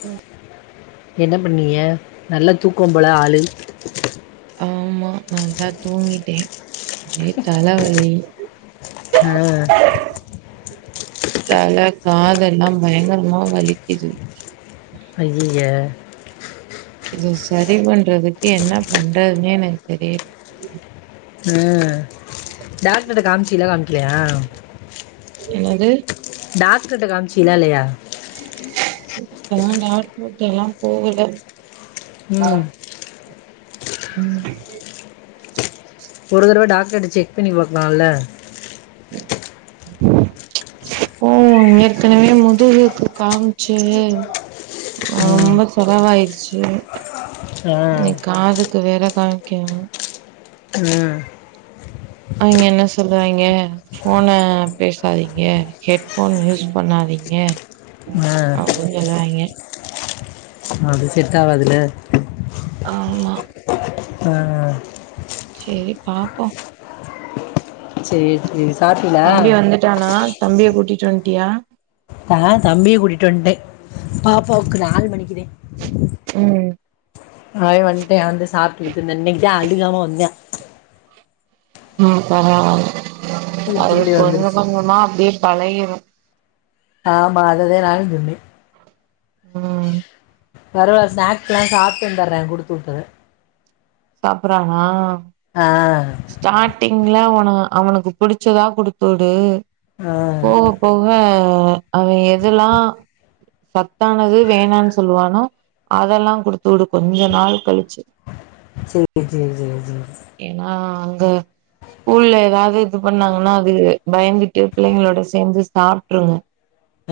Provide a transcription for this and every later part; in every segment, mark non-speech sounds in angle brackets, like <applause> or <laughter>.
சேரி என்ன பண்ணீங்க நல்ல தூக்கம் போல ஆளு? ஆமா நல்லா தூங்கிட்டே ஒரே தல வலி ஆ தல காதெல்லா பயங்கரமா வலிக்குது ஐயயே இது சரி பண்றதுக்கு என்ன பண்றதுன்னே எனக்கு தெரியல ஆ டாக்டருகிட்ட காமிச் சீங்களா காமிக்கலயா? என்னது? டாக்ட்ருகிட்ட காமிச்சீங்களா இல்லையா? இதுக்கல்லா டாக்ட்ருகிட்ட எல்லா போகல ஆ ம் ம் ஒரு தடவ டாக்டர்கிட்ட செக் பண்ணி பாக்கலா இல்ல? ப்போ ஏற்கனவே முதுகுக்கு காம்ச்சு ம் ரொம்ப செலவாயிரு ச்சு ஆ க்கு வேற காமிக்கணு. ம் அவிங்க என்ன சொல்வாய்ங்க ஃபோன பேசாதீங்க ஹெட்ஃபோன் யூஸ் பண்ணாதீங்க ஆ அப்டின்னு சொல்லுவாய்ங்க அது செட் ஆகாது இல்ல ஆமா ஆ செரி பாப்போ செரி செரி தம்பி வந்துட்டானா? தம்பிய கூட்டிட்டு வன்ட்டியா? ஆ தம்பிய கூட்டிட்டு வன்டே பாப்பாவுக்கு நாலு மணிக்குதே ம் அவ வன்ட்டே வந்து சாப் ட்டுக்கிட்ருந்தா இன்னக்கிதா அழுகாம வந்தா ம் பரவால்ல அது சிரிச்சுக்கிட்டே கொஞ்ச வந்துடுச்சு கொஞ்சமா அப்டியே பழகிரு ஆமா அதுதா நானுஞ் சொன்னே ம் பரவால்ல ஸ்நாக்ஸ் எல்லா சாப்ட்டு வந்துர்றா குடுத்து உட்டத சாப்பட்றானா? ஆ ஸ்டார்ட்டிங்ல அவனு அவனுக்கு புடிச்சதா குடுத்து விடு ஆ போக போக ஆ அவ எதல்லா சத்தானது வேணான்னு சொல்வானோ அதெல்லா குடுத்து விடு கொஞ்ச நாள் கழிச்சு சேரி சேரி சேரி சேரி சே து ஸ்கூல்ல ஏதாவது இது பண்ணாங்கன்னா அது பயந்துட்டு பிள்ளைங்களோட சேந்து சாப்ட்ருங்க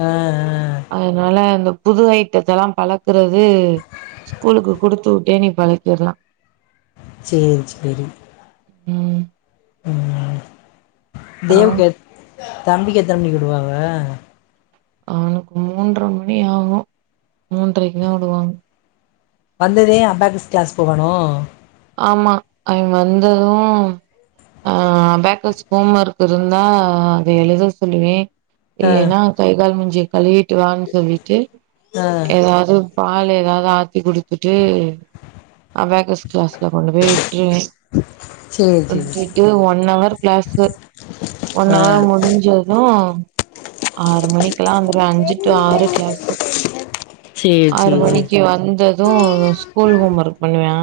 ஆ ஆ அதனால அந்த புது ஐட்டத்த எல்லாம் பழக்குறது ஸ்கூலுக்கு குடுத்து விட்டே நீ பழக்கிறலா சேரி சேரி ம் ம் அப்றோ தேவுக்கு எத் தம்பிக்கு எத்தன மணிக்கு விடுவாங்க? அவனுக்கு மூன்ற மணி ஆகு மூன்றைக்குதா உடுவாங்க வந்ததே அபாகஸ் கிளாஸ் போவானோ? ஆமா அவ வந்தது ஆ அபாக்கஸ் ஹோம் ஒர்க் இருந்தா அத எழுத சொல்லுவே ஆ இல்லைன்னா கை கால் மூஞ் சிய கழுவி ட்டு வான்னு சொல்லிட்டு ஆ ஏதாவது பால் ஏதாவது ஆத்தி குடுத்துட்டு அபாகஸ் ல கொண்டு போய் விட்ருவே சேரி சேரி விட்டுட்டு ஒன் அவர் கிளாஸு ஒன் ஆ அவர் முடிஞ்சது ம் ஆறு மணி க்லா வந்துருவா அஞ்சு டு ஆறு கிளாஸு சேரி ஆறு சேரி சேரி மணிக்கு வந்தது ஸ்கூல் ஹோம் ஒர்க் பண்ணுவா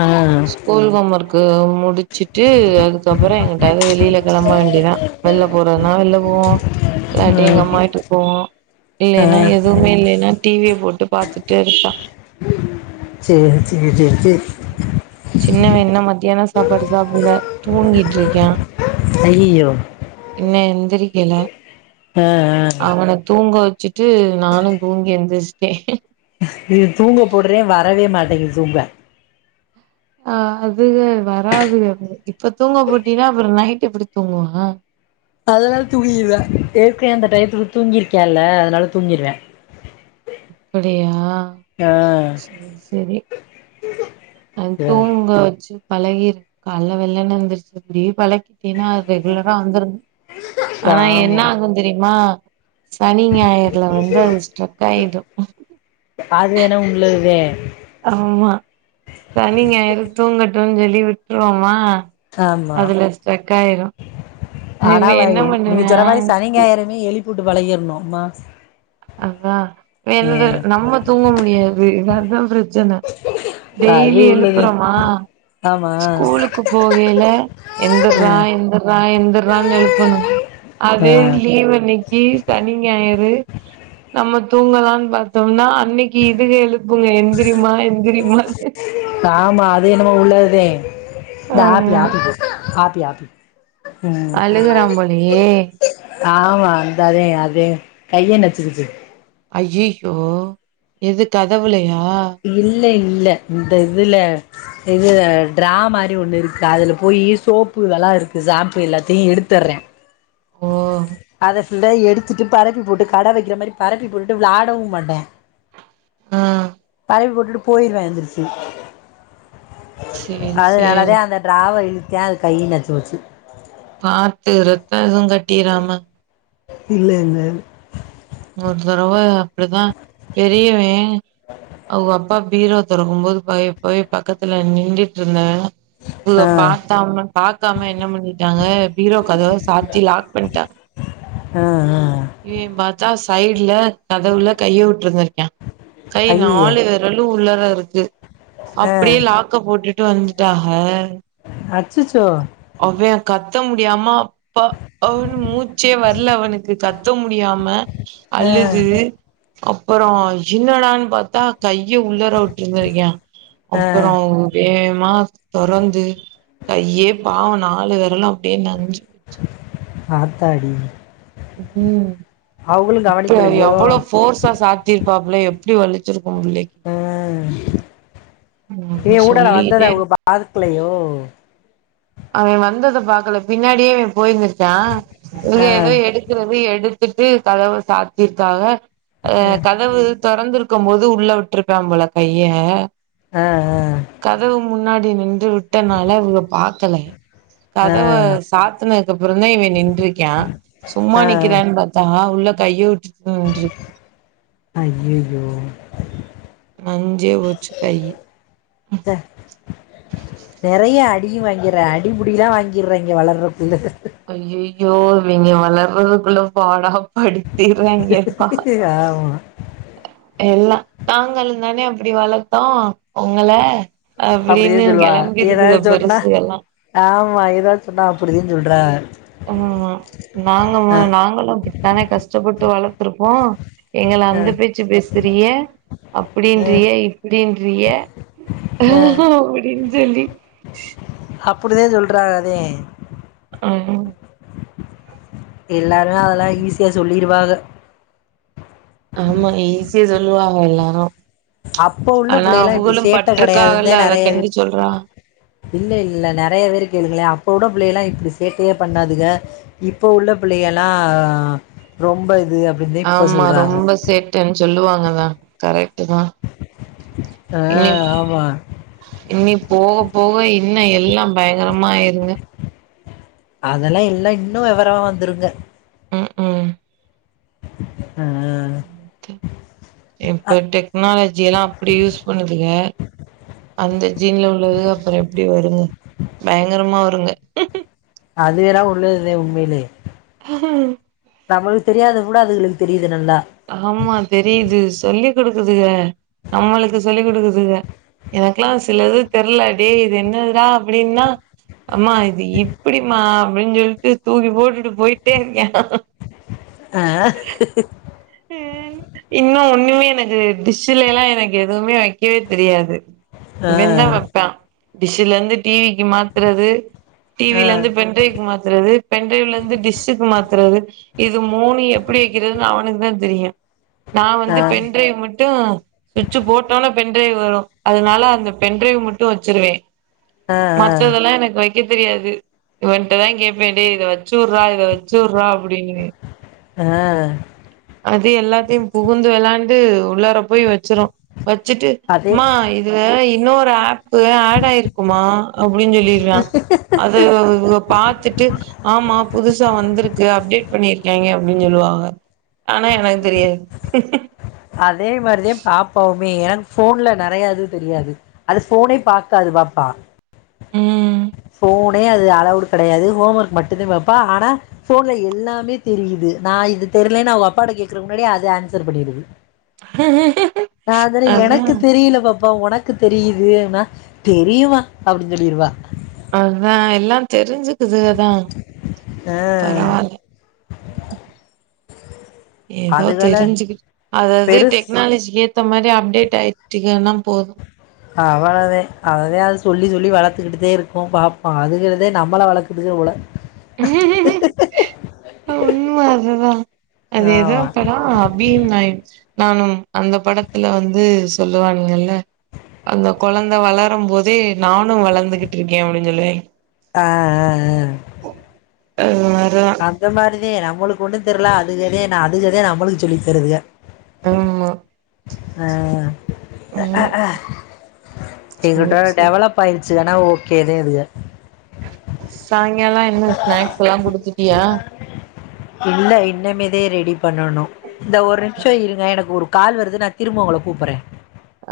ஆ ஸ்கூல் ஹோம் ஒர்க் கு முடிச்சுட்டு அதுக்கப்புறோ எங்கிட்டாவது வெளில கெளம்ப வேண்டியதா வெளில போறதுனா வெளில போவோ இல்லாட்டி ம் எங்க அம்மா வீட்டுக்கு போவோ ஆ இல்லைன்னா எதுவுமே இல்லைன்னா டி வி ய போட்டு பாத்துட்டு இருப்பா சேரி சேரி சேரி சேரி சின்னவ என்னன்னா மத்தியான சாப்பாடு சாப்படல தூங்கிட்ருக்கா ஐயயோ இன்னு எந்திரிக்கல ஆ அவன தூங்க வச் சிட்டு நானு தூங்கி எந்துரிச்சிட்டே இது தூங்க போடுறே வரவே மாட்டேங்குது தூங்க ஆ அதுக வராதுக எப்பவு இப்ப தூங்க போட்டயினா அப்புறோ நைட் எப்படி தூங்குவா? அதல்லா தூங்கிருவா ஏற்கனவே அந்த டயத்துக்கு தூங்கிருக்கான்ல அதனால தூங்கிருவா அப்டியா செரி செரி அ தூங்க வச்சு பழகிரு காலைல வெள்ளன்னு எந்திருச்சு இப்டியே பழ கினா ரெகுலரா வந்திரும் ஆனா ஆமா என்ன ஆகும் தெரியுமா சனி ஞாயிறுல வந்து அது ஐ தோ அது வேணா உள்ளதுதா ஆமா ம் சொல்லி விட்டுருவோமா ஆமா அதுல ஸ்ட்ரக் ஆயிரும் ஆனா <unintelligible> நீங்க சொன்னா மாரி சனி ஞாயிறுமே எழு ப்பிவிட்டு பழகிடனும் மா அதான் வேறது நம்ம தூங்க முடியாது அதான் பிர ச்சனை அது டெய்லி உள்ளது எழுப்புறோமா ஆமா ஸ்கூலுக்கு போகயில எந்திரா ம் எந்திரா எந் திரானு எழுப் பானும் ஆ அதே லீவ் அன்னைக்கு சனி ஞாயிறு <inaudible> நம்ம தூங்கலாம்னு பாத்தோம்னா அன்னைக்கு இதுக எழு ப்புங்க எந்திரிமா எந்திரிமானு ஆமா அது என்னமோ உள்ளதே இந்த ஆப்பி ஆப்பி ஜூஸ் ஆப்பி ஆப்பி ம் அழுகுறா போலயே ஆமா அந்த தே அ கைய நச்சுகிச்சு அய்யோ எது கதவுலையா இல்லை இல்ல இந்த இதுல இது டிரா மாரி ஒண்ணு இருக்கு அதுல போயி சோப்பு எல்லா இருக்கு ஷாம்பு எல்லாத்தையும் எடுத்துடுறன் ஓ அத இல்ல எடுத்துட்டு பரப்பி போட்டு கடை வைக்கிற மாரி பரப்பி போட்டுட்டு விளாடவும் மாட்டான் ஆ பரப்பி போட்டுட்டு போயிருவன் எந்திரிச்சு சேரி அதனால சேரி தா அந்த ட்ராவ இ <unintelligible> கை நச்சோச்சு பாத்து ரத்தம் எதுவும் கட் டிராம இல்ல இல்ல ஒரு தடவ அப்டி தா பெரியவேன் ம் ஒ அப் அப்பா பீரோ தொறக்கும்போது பய போய் பக்கத்துல நிண்டிட்ருந்தே ஆ <unintelligible> பாத்தாம பாக்காம என்ன பண்ணிட்டாங்க பீரோ கதவ சாத்தி லாக் பண்ணிட்டாங்க ஆ ஆ திம்பி பாத்தா சைடுல கதவுல கைய விட்ருந்திருக்யா கை ஐயய்ய நாலு வெறலு உள்ள ள்ளருக்கு ஆ அப்டியே லாக்க போட்டுட்டு வந்துட்டாக சச்சோ அவே கத்த முடியாம ப அவ்னு மூச்சே வரல அவனுக்கு கத்த முடியாம ஆ அழுது அப்பறோ என்னடானு பாத்தா கைய உள்ளாற விட்ருந்திருக்யா ஆ அப்பறோ வேகமா தொறந்து யேபா வோ நாலு வெறளு அப்டியே நஞ்சு ஆத்தாடி உஹு அவங்களு இப்ப கவனிக்கலையோ எவ்ளோ ஃபோர்ஸா சாத்திருப்பாப்ல எப்டி வலிச் உ ஏ ம் ஊடால வந்தத சொல்லிட்டே அவுக பாக்கலையோ அவே வந்தத பாக்கல பின்னாடியே இவே போயிருந்திருக்யா இங்க ஆ எதோ எடுக்கறது எடு கிட்டு கதவ சாத்திருக்காக அ ஆ கதவு தொறந்துரு ருக்கும்போது உள்ள விட்ருப்பாய்ம்போல கைய ஆ கதவு முன்னாடி நி இவ விட்டனால இவக பாக் கலே ஆ கதவ ஆ சாத்துனக்கப்புறந்தா இவே நின்றுக்கா சும்மா நிக்கிறானு பாத்தா உள்ள கைய வச்சு அய்யய்யோ நஞ்சே போச்சு கையு நெறையா அடியு வாங்கிர்ரா அடிபுடிலா வாங்கிர்ராங்க வளர்ரகு இல்ல யோ இவங்கே வளர்துக்குள்ள பாடா அப் படுத்திறாங்கப்பா ஆமா எல்லா நாங்களும் தானே அப் அப்டி வளத்தோம் உங்கள அப்டின்னு அப்டின் சொல்லுவாங்க கெளம்பிருதுக ஏதாது சொன்னா பெருசுக எல்லா ஆமா ஏதாது சொன்னா அப்டிதே சொல் <unintelligible> உம்மா நாங்க நாங்களு அப்படித்தானே கஷ்டப்பட் வளத்துருப்போம் எங்கள ஆ அந்த பேச்சி பேசுறியகே ஆ அப்டின்றிகே இப்டின் ரியே ஆ <unintelligible> அப்படின் சொல்லி ச்சு அப்படிதா சொல்றாக அதெ அஹா எல்லாரு அதெல்லா ஈஸியா சொல்லிருவகா ஆமா ஈஸியா சொல்லுவங்க எல்லாரும். அப்ப உள்ள பிள்ளைகள்ள இப்டி சேட்டை கிடையாதுந்தா பட்ருக்காகல்ல அத நறைய கண்டி சொல்றா இல்ல இல்ல நறைய பேர கேளுங்கல அப்ப கூட பிள்ளைகல்லா இப்டி சேட்டையே பண்ணாதுக இப்ப உள்ள பிள்ளைகல்லா ஆ ஆ ரொம்ப இது அப்படின்னு தான் இப்போ ஆமா சொல்கிறாங்க ரொம்ப சேட்டன் சொல்லுவாங்கதா கரெட் கே வா ஆ இனி ப் ஆமாம் இனி போக போக இன்னும் எல்லாம் பயங்கரம் ம்மா இருங்க அதெல்லா இல்ல இன்னும் விவரமா வந்துருகா ம் ம் ஆஹ இப்ப டெக்னாலஜி எல்லா அப்டி யூஸ் பண்ணுதுக அந்த ஜீன் ல உள்ளதுக அப்புறம் எப்டி வருங் பயங்கரமா வ ருங்க மேலே ஹாய் நமளுக் தெரியாத கூட அதுங்களுக்கு தெரியுது நல்லா ஆமா தெரியுது சொல்லிக் குடுக்குதுக நம்மளுக் சொல்லி் குடுக்குதுக எனக்கல்ல சிலது தெர்ல டாய் இது என்னது டா அப்டின்னா அம்மா இது இப்டிமாம் அப்டின் சொல்ட்டு தூக்கி போட்டுட்டு போயிட்டே இருக்கே <inaudible> இன்னு ஒண்ணுமே எனக்கு டிஷ்ல எல்லா எனக்கு எதுமே வைக்கவே தெரியாது ஆ வென்ன வெப்பே டிஷ்ஷூலந்து டி விக்கு மாத்தறது டி ஆ வில ந்து பென் டிரைவ்க் மாத்தறது பென் டிரைவ்ல ந்து டிஷ்க்கு மாத்தறது இது மூணு எப்டி வைக்கறதுன் அவனுக் தெரியு நா ஆ வந்து பெண் ட்ரைவ் மட்டு சுவிச்சு போட்டோன பென் டிரைவ் வரு அதுனால அந்த பென் டிரைவ் மட்டு வச்சிருவே ஆ ஆ மத்ததெல்லா எனக்கு வெக் இது தெரியாது இவன்டதா கேப்பே டே இத வச்சுர்றா இத வச்சுர்றா அப்படின்னு ஆ அது எல்லாத்தையு புகுந்து விளாண்டு உள்ளார போய் வச் சிரு வச்சுட்டு அதே மா இதுல இ இன்னொரு ஆப்பு ஆடாய்ருக்குமா அப்படின்னு சொல்லிடுறான் அது பாத்துட்டு ஆமா புதுசா வந்திருக்கு அப்டேட் பண்ணிருக்கேங்க அப்டினு சொல்லுவாக ஆனா என்னனு தெரியாது அதே மாரிதா பாப்பவுமே எனக்கு ஃபோன்ல நெறைய இது தெரியாது அது ஃபோனே பாக்காது பாப்பா உ ஃபோனே அது அளவுடு கெடையாது ஹோம் ஒர்க் மட்டுதா பாப்பா ஆனா ஃபோன்ல எல்லாமே தெரியுது நா இது தெர்லன்னு அவ அப்பாட கேக்குறக்கு முன்னாடியே அது ஆன்சர் பண்ணிருது ஆ அதான அதா எனக்கு தெரியல பாப் பா ஒனக்கு தெரியுது னா தெரியுமா அப்டினு சொல்லிருவா அதா எல்லா தெரிஞ்சுக்குதுக தா ஆ பரவால்ல ஏதோ அதுகள தெரிஞ்சுக்கிட்டு அது அது பெருசு டெக்னாலஜிலே த்த மாரி அப்டேட் ஆயிர்சுகனா அவளதே அதா அது சொல்லி சொ ல்லி வளத்துக்கிட்டு தே இருக்கோ பாப்போ அதுங்கலுதே நம்மள வளக்குதுக போல உஹு உ உண்ம அதுதா அதுஏதோ ஆமா படோ அபியும் நாயும் நானும் அந்த படத்துல வந்து சொல்லுவாங்கல்ல அந்த கொழந்த வளரம்போதே நானு வளந்துகிட்டு இருக்கே அப்டினு சொல்லுவாங்கே ஆ ஆ ஆ ஆ <inaudible> அந்த மாரிதே நம் மளுக்கு ஒண்ணு தெரில அதுகதே நா அதுகதே நம்மளுக்கு சொல்லி தருதுக ஆமா ஆ ஆ ம் ஆ ஆ சேரி எங்கிட்டோ சேரி டெவலப் ஆயிரு சிலனா ஓகேதே இதுக நீ எல்லா என்ன ஸ்நாக்ஸ் எல்லா குடுத்துட்டியா தே ரெடி பண்ணணு இந்த ஒரு நிமிஷோ இருங்க எனக்கு ஒரு கால் வருது நா திரும்ப ஒங்கள கூப்பற்றே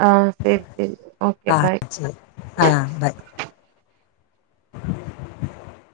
ஆ சேரி சேரி ஓகே பய் சேரி ஆ பாய் <inaudible>